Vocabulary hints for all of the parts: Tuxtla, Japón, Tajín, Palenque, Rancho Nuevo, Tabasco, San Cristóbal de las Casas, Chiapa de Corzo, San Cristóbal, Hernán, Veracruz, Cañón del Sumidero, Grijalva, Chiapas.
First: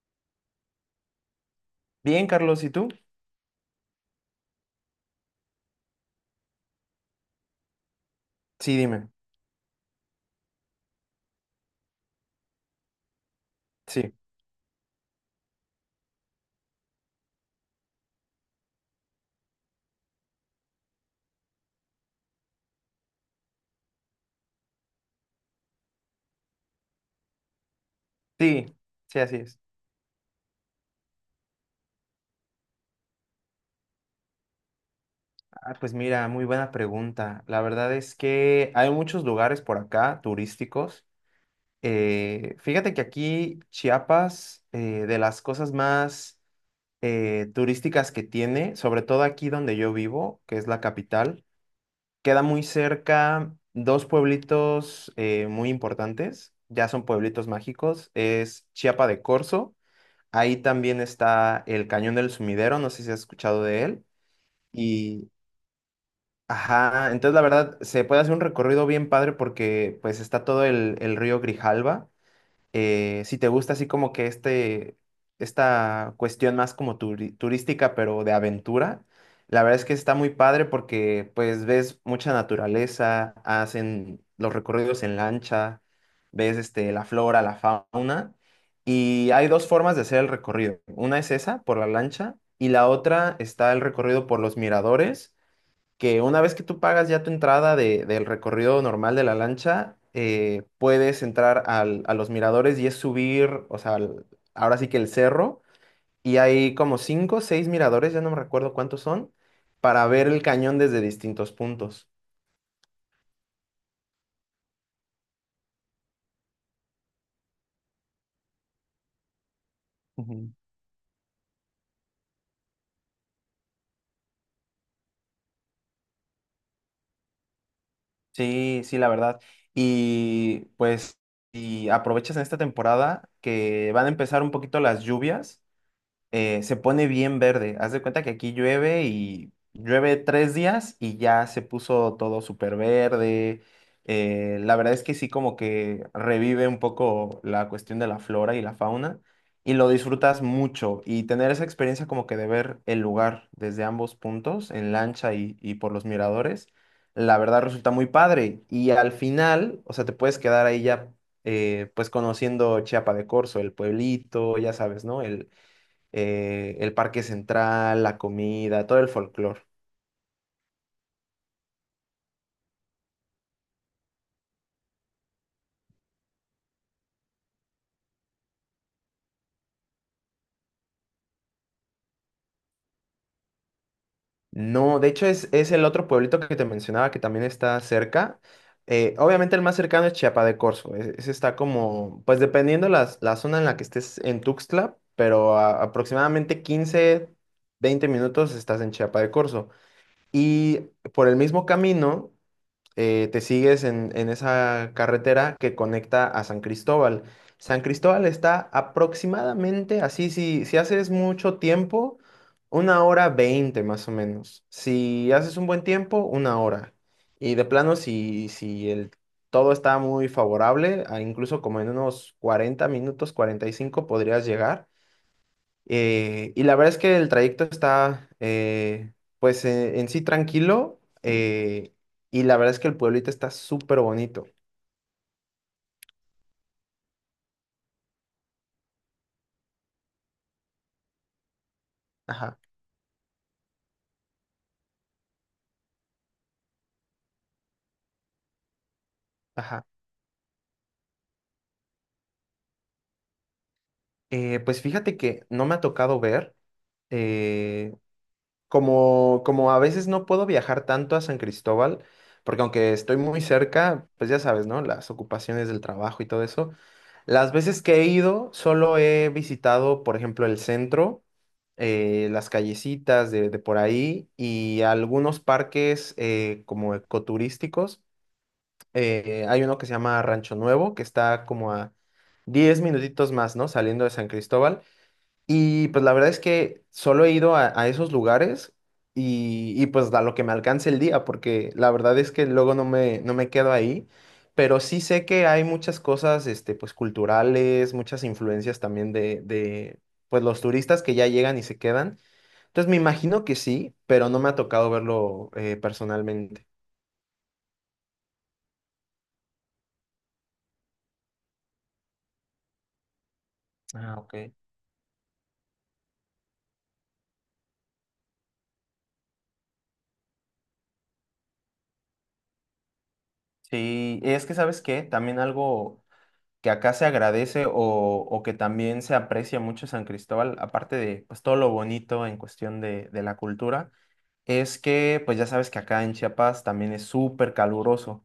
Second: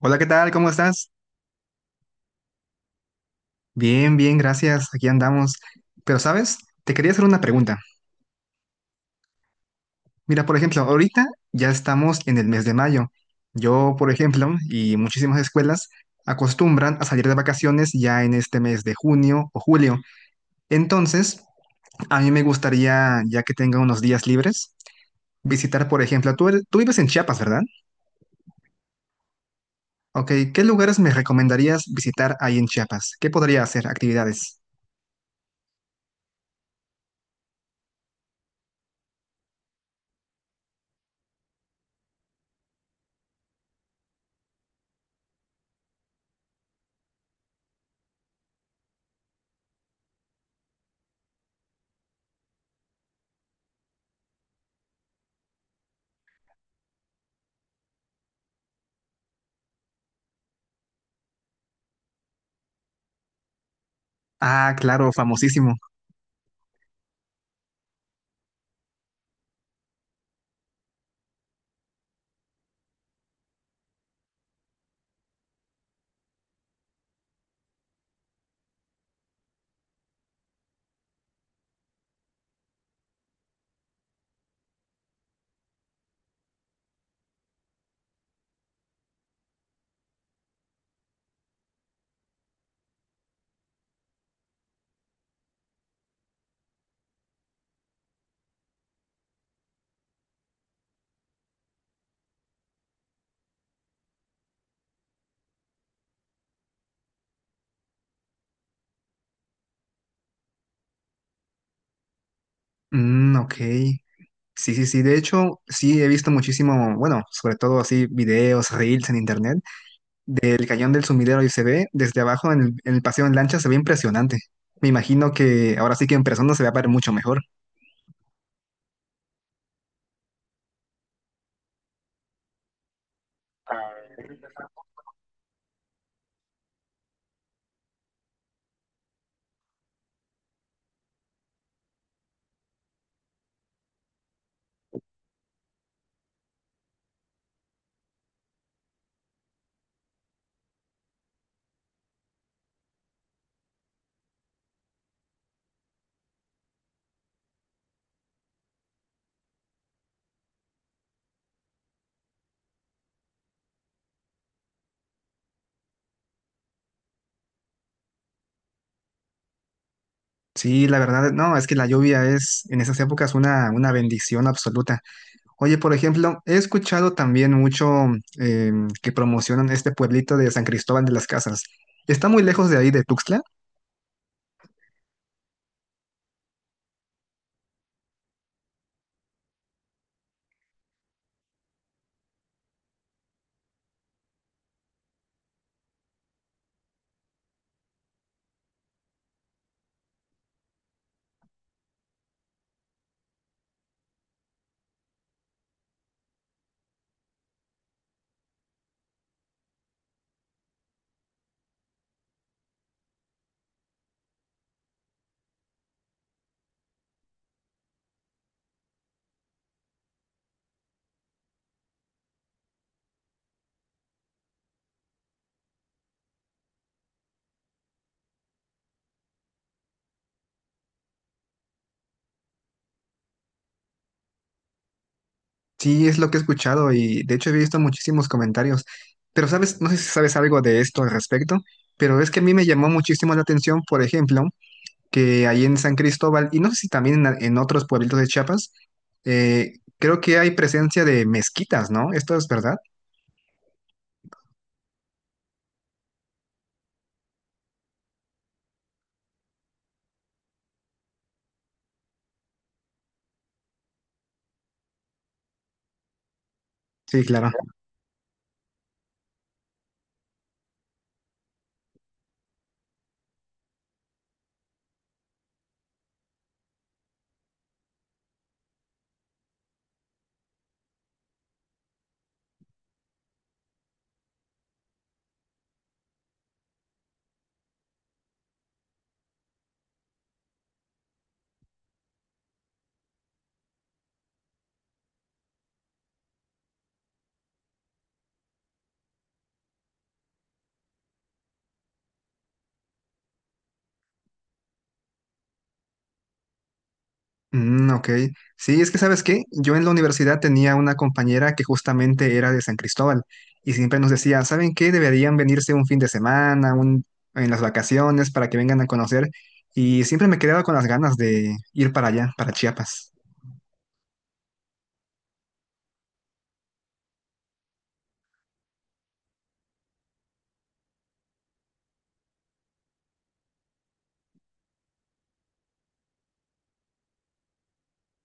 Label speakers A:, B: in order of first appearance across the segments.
A: Hola, ¿qué tal? ¿Cómo estás?
B: Bien, Carlos, ¿y tú?
A: Bien, gracias. Aquí andamos. Pero, ¿sabes? Te quería hacer una pregunta.
B: Sí, dime.
A: Mira, por ejemplo, ahorita ya estamos en el mes de mayo. Yo, por
B: Sí,
A: ejemplo, y muchísimas escuelas acostumbran a salir de vacaciones ya en este mes de junio o julio. Entonces, a mí me gustaría, ya que tenga unos días libres, visitar, por ejemplo, tú, tú vives en Chiapas, ¿verdad?
B: sí, sí, así es.
A: Ok, ¿qué lugares me recomendarías visitar ahí en Chiapas? ¿Qué podría hacer? Actividades.
B: Ah, pues mira, muy buena pregunta. La verdad es que hay muchos lugares por acá turísticos. Fíjate que aquí Chiapas, de las cosas más turísticas que tiene, sobre todo aquí donde yo vivo, que es la capital, queda muy cerca dos pueblitos, muy importantes, ya son pueblitos mágicos. Es Chiapa de Corzo. Ahí también está el Cañón del Sumidero, no sé si has escuchado de él.
A: Ah, claro,
B: Y,
A: famosísimo.
B: ajá, entonces la verdad se puede hacer un recorrido bien padre, porque pues está todo el río Grijalva. Si te gusta así como que esta cuestión más como turística, pero de aventura, la verdad es que está muy padre, porque pues ves mucha naturaleza, hacen los recorridos en lancha, ves la flora, la fauna, y hay dos formas de hacer el recorrido. Una es esa, por la lancha, y la otra está el recorrido por los miradores, que una vez que tú pagas ya tu entrada del recorrido normal de la lancha, puedes entrar a los miradores, y es subir, o sea, ahora sí que el cerro, y hay como cinco o seis miradores, ya no me recuerdo cuántos son, para ver el cañón desde distintos puntos.
A: Mm, ok. Sí, sí, sí. De hecho, sí he visto muchísimo, bueno, sobre todo así videos, reels en internet
B: Ujú.
A: del Cañón del Sumidero y se ve desde abajo en el paseo en lancha, se ve impresionante. Me imagino que ahora sí que en persona se va a ver mucho mejor.
B: Sí, sí, la verdad. Y pues, y aprovechas en esta temporada que van a empezar un poquito las lluvias. Se pone bien verde. Haz de cuenta que aquí llueve y llueve 3 días y ya se puso todo súper verde. La verdad es que sí, como que revive un poco la cuestión de la flora y la fauna, y lo disfrutas mucho. Y tener esa experiencia como que de ver el lugar desde ambos puntos, en lancha y por los miradores, la verdad resulta muy padre. Y al final, o sea, te puedes quedar ahí ya, pues conociendo Chiapa de Corzo, el pueblito, ya sabes, ¿no? El parque central, la comida, todo el folclore.
A: Sí, la verdad, no, es que la lluvia es en esas épocas una bendición absoluta. Oye, por ejemplo, he escuchado también mucho eh, que promocionan este pueblito de San Cristóbal de las Casas. ¿Está muy lejos de ahí de Tuxtla?
B: No, de hecho es el otro pueblito que te mencionaba, que también está cerca. Obviamente el más cercano es Chiapa de Corzo. Ese está como, pues, dependiendo la zona en la que estés en Tuxtla, pero aproximadamente 15, 20 minutos estás en Chiapa de Corzo. Y por el mismo camino, te sigues en esa carretera que conecta a San Cristóbal. San Cristóbal está aproximadamente, así si haces mucho tiempo, una hora 20 más o menos. Si haces un buen tiempo, una hora. Y de plano, si todo está muy favorable, a incluso como en unos 40 minutos, 45, podrías llegar. Y la verdad es que el trayecto está, pues, en sí, tranquilo. eh, y la verdad es que el pueblito está súper bonito.
A: Sí, es lo que he escuchado y de hecho he visto muchísimos comentarios. Pero sabes, no sé si sabes algo de esto al respecto, pero es que a mí
B: Ajá,
A: me llamó muchísimo la atención, por ejemplo, que ahí en San Cristóbal y no sé si también en otros pueblitos de Chiapas, eh,
B: ajá.
A: creo que hay presencia de mezquitas, ¿no? Esto es verdad.
B: Pues fíjate que no me ha tocado ver, eh, como, a veces no puedo viajar tanto a San Cristóbal, porque aunque estoy muy cerca, pues ya sabes, ¿no? Las ocupaciones del trabajo y todo eso.
A: Sí, claro.
B: Las veces que he ido, solo he visitado, por ejemplo, el centro, las callecitas de por ahí, y algunos parques, como ecoturísticos. Hay uno que se llama Rancho Nuevo, que está como a 10 minutitos más, ¿no? Saliendo de San Cristóbal. Y pues la verdad es que solo he ido a esos lugares y, pues a lo que me alcance el día, porque la verdad es que luego no me quedo ahí, pero sí sé que hay muchas cosas, pues culturales, muchas influencias también de, pues, los turistas que ya llegan y se quedan. Entonces me imagino que sí, pero no me ha tocado verlo, personalmente.
A: Mm, ok. Sí, es que ¿sabes qué? Yo en la universidad tenía una compañera que justamente era de San Cristóbal y siempre nos
B: Ah, ok.
A: decía, ¿saben qué? Deberían venirse un fin de semana, en las vacaciones para que vengan a conocer. Y siempre me quedaba con las ganas de ir para allá, para Chiapas.
B: Sí, es que ¿sabes qué? También algo que acá se agradece, o que también se aprecia mucho San Cristóbal, aparte de, pues, todo lo bonito en cuestión de la cultura, es que pues ya sabes que acá en Chiapas también es súper caluroso.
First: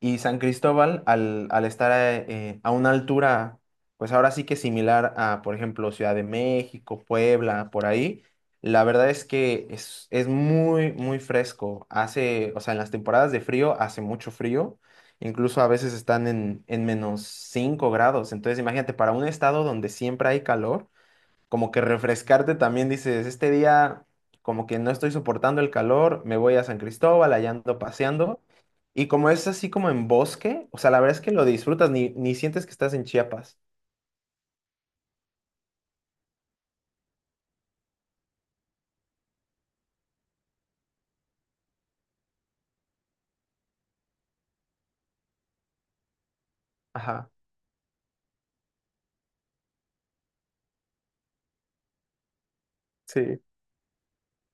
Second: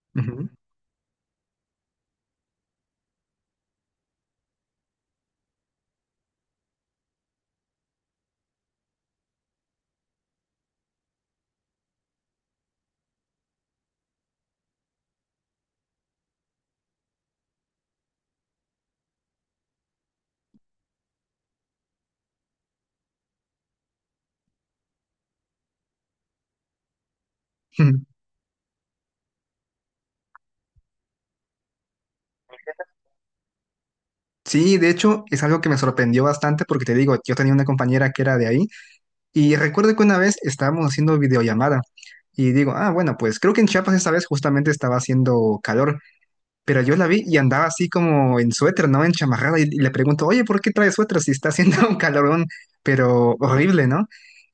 B: Y San
A: Ujú.
B: Cristóbal, al estar, a una altura, pues ahora sí que similar a, por ejemplo, Ciudad de México, Puebla, por ahí, la verdad es que es muy, muy fresco. Hace, o sea, en las temporadas de frío hace mucho frío, incluso a veces están en -5 grados. Entonces, imagínate, para un estado donde siempre hay calor, como que refrescarte también, dices, este día como que no estoy soportando el calor, me voy a San Cristóbal, allá ando paseando. Y como es así como en bosque, o sea, la verdad es que lo disfrutas, ni sientes que estás en Chiapas.
A: Sí, de hecho, es algo que me sorprendió bastante porque te digo, yo tenía una compañera que era de ahí y recuerdo que una vez estábamos haciendo videollamada y digo, ah, bueno, pues creo que en Chiapas esta vez justamente estaba haciendo calor. Pero yo la vi
B: Ajá.
A: y andaba así como en suéter, ¿no? En chamarrada. Y le pregunto, oye, ¿por qué traes suéter si está haciendo un calorón, pero
B: Sí.
A: horrible, ¿no?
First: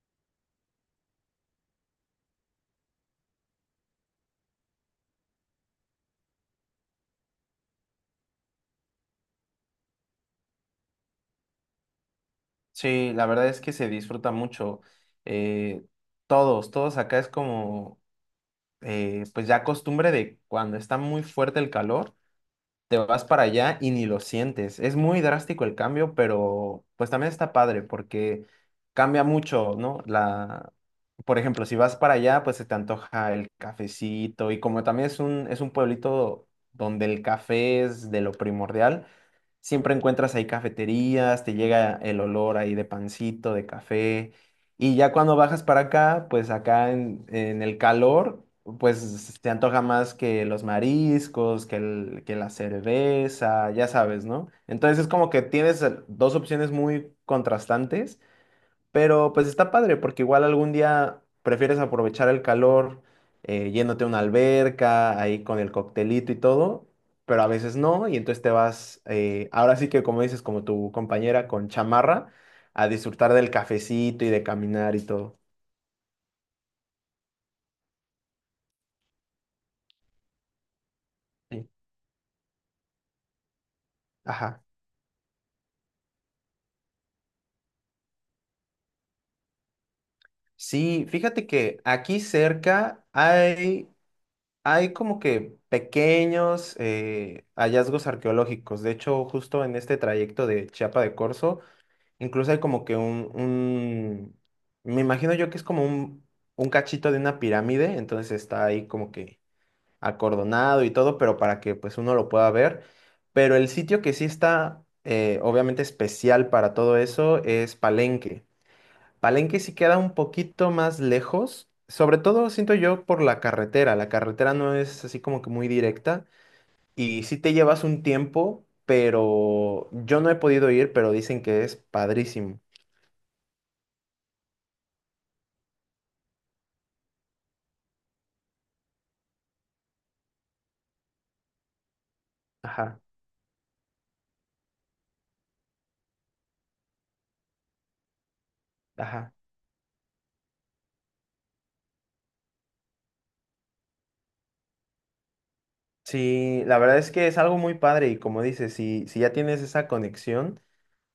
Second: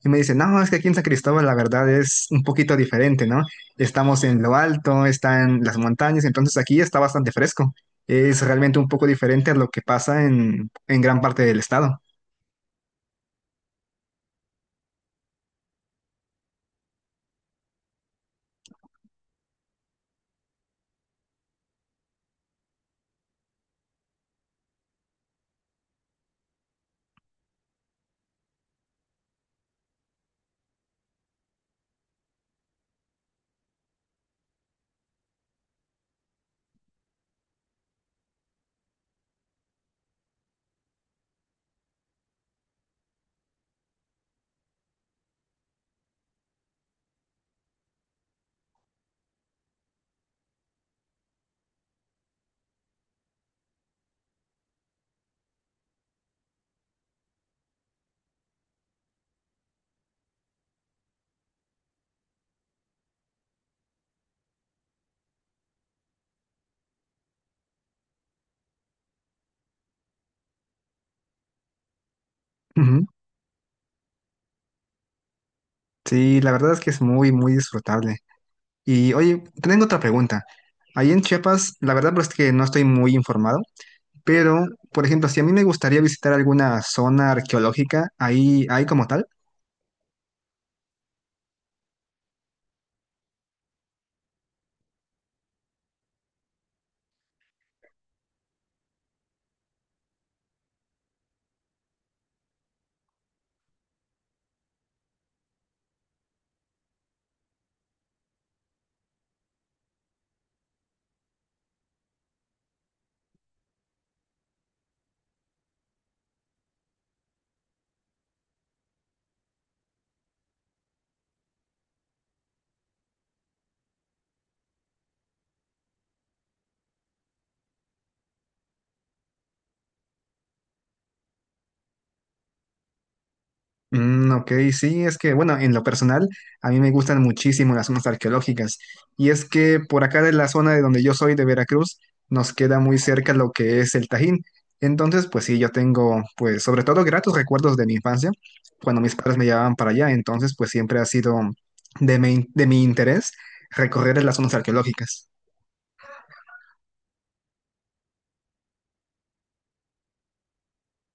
A: Y me dice, no, es que aquí en San Cristóbal la verdad es un poquito diferente, ¿no? Estamos en lo alto, están las montañas, entonces aquí está bastante fresco. Es realmente un poco diferente a lo que pasa en gran parte del estado.
B: Sí, la verdad es que se disfruta mucho. eh, todos acá es como, pues, ya costumbre de cuando está muy fuerte el calor, te vas para allá y ni lo sientes. Es muy drástico el cambio, pero pues también está padre, porque cambia mucho, ¿no? Por ejemplo, si vas para allá, pues se te antoja el cafecito, y como también es un pueblito donde el café es de lo primordial, siempre encuentras ahí cafeterías, te llega el olor ahí de pancito, de café. Y ya cuando bajas para acá, pues acá en el calor, pues te antoja más que los mariscos, que la cerveza, ya sabes, ¿no? Entonces es como que tienes, dos opciones muy contrastantes, pero pues está padre, porque igual algún día prefieres aprovechar el calor yéndote a una alberca, ahí con el coctelito y todo, pero a veces no, y entonces te vas, ahora sí que como dices, como tu compañera con chamarra, a
A: Ujú.
B: disfrutar del cafecito y de caminar y todo.
A: Sí, la verdad es que es muy, muy disfrutable. Y oye, tengo otra pregunta. Ahí en
B: Sí.
A: Chiapas, la verdad pues, es que no estoy muy informado.
B: Ajá.
A: Pero, por ejemplo, si a mí me gustaría visitar alguna zona arqueológica, ahí hay como tal.
B: Sí, fíjate que aquí cerca hay como que pequeños, hallazgos arqueológicos. De hecho, justo en este trayecto de Chiapa de Corzo, incluso hay como que me imagino yo que es como un cachito de una pirámide, entonces está ahí como que acordonado y todo, pero para que pues uno lo pueda ver. Pero el sitio que sí está, obviamente, especial para todo eso es Palenque. Palenque sí queda un poquito más lejos, sobre todo siento yo por la carretera. La carretera no es así como que muy directa, y sí te llevas un tiempo, pero yo no he podido ir, pero dicen que es padrísimo.
A: Mm, ok, sí, es que, bueno, en lo personal, a mí me gustan muchísimo las zonas arqueológicas. Y es que por acá de la zona de donde yo soy, de Veracruz, nos queda muy
B: Ajá.
A: cerca lo que es el Tajín. Entonces, pues sí, yo tengo, pues, sobre todo gratos recuerdos de mi infancia, cuando mis
B: Ajá.
A: padres me llevaban para allá. Entonces, pues siempre ha sido de mi interés recorrer las zonas arqueológicas.
B: Sí, la verdad es que es algo muy padre, y como dices, si ya tienes esa conexión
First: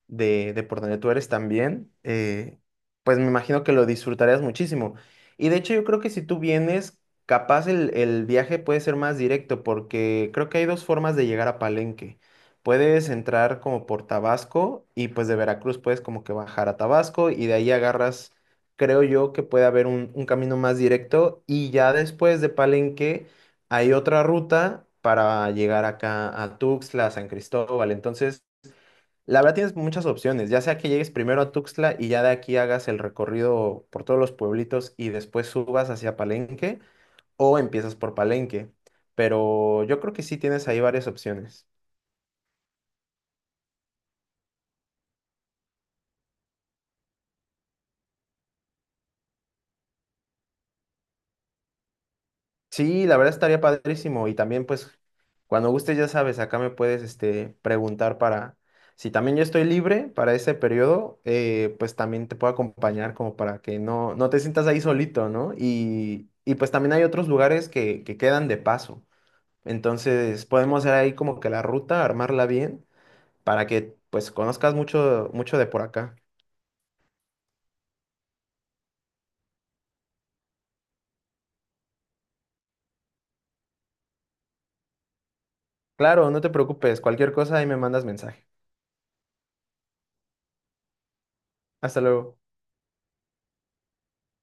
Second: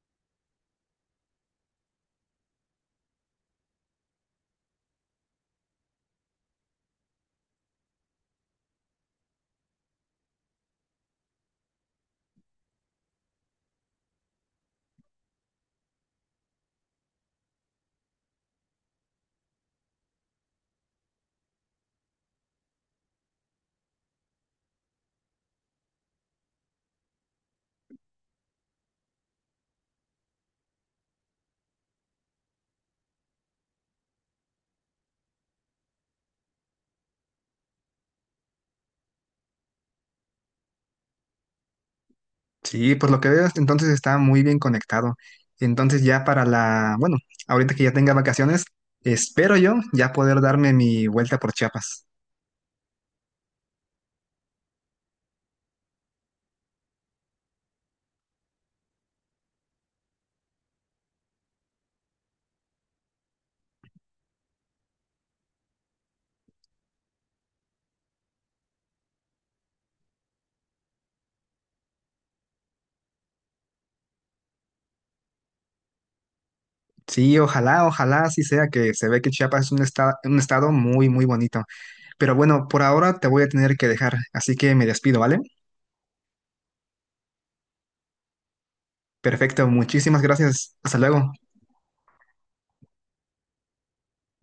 B: de por donde tú eres también, pues me imagino que lo disfrutarías muchísimo. Y de hecho, yo creo que si tú vienes, capaz el viaje puede ser más directo, porque creo que hay dos formas de llegar a Palenque. Puedes entrar como por Tabasco, y pues de Veracruz puedes como que bajar a Tabasco y de ahí agarras, creo yo, que puede haber un camino más directo, y ya después de Palenque hay otra ruta para llegar acá a Tuxtla, a San Cristóbal. Entonces... la verdad tienes muchas opciones, ya sea que llegues primero a Tuxtla y ya de aquí hagas el recorrido por todos los pueblitos y después subas hacia Palenque, o empiezas por Palenque, pero yo creo que sí tienes ahí varias opciones.
A: Sí, por lo que veo, hasta entonces está muy bien conectado. Entonces ya para la, bueno, ahorita que ya tenga vacaciones, espero yo ya poder darme mi vuelta por Chiapas.
B: Sí, la verdad estaría padrísimo, y también pues cuando gustes ya sabes, acá me puedes, preguntar para, si también yo estoy libre para ese periodo, pues también te puedo acompañar como para que no te sientas ahí solito, ¿no? Y pues también hay otros lugares que quedan de paso. Entonces podemos hacer ahí como que la ruta, armarla bien, para que pues conozcas mucho, mucho de por acá.
A: Sí, ojalá, ojalá así sea, que se ve que Chiapas es un estado muy, muy bonito. Pero bueno, por ahora te voy a tener que dejar, así que me despido, ¿vale?
B: Claro, no te preocupes, cualquier cosa ahí me mandas mensaje.
A: Perfecto, muchísimas gracias. Hasta luego.
B: Hasta luego.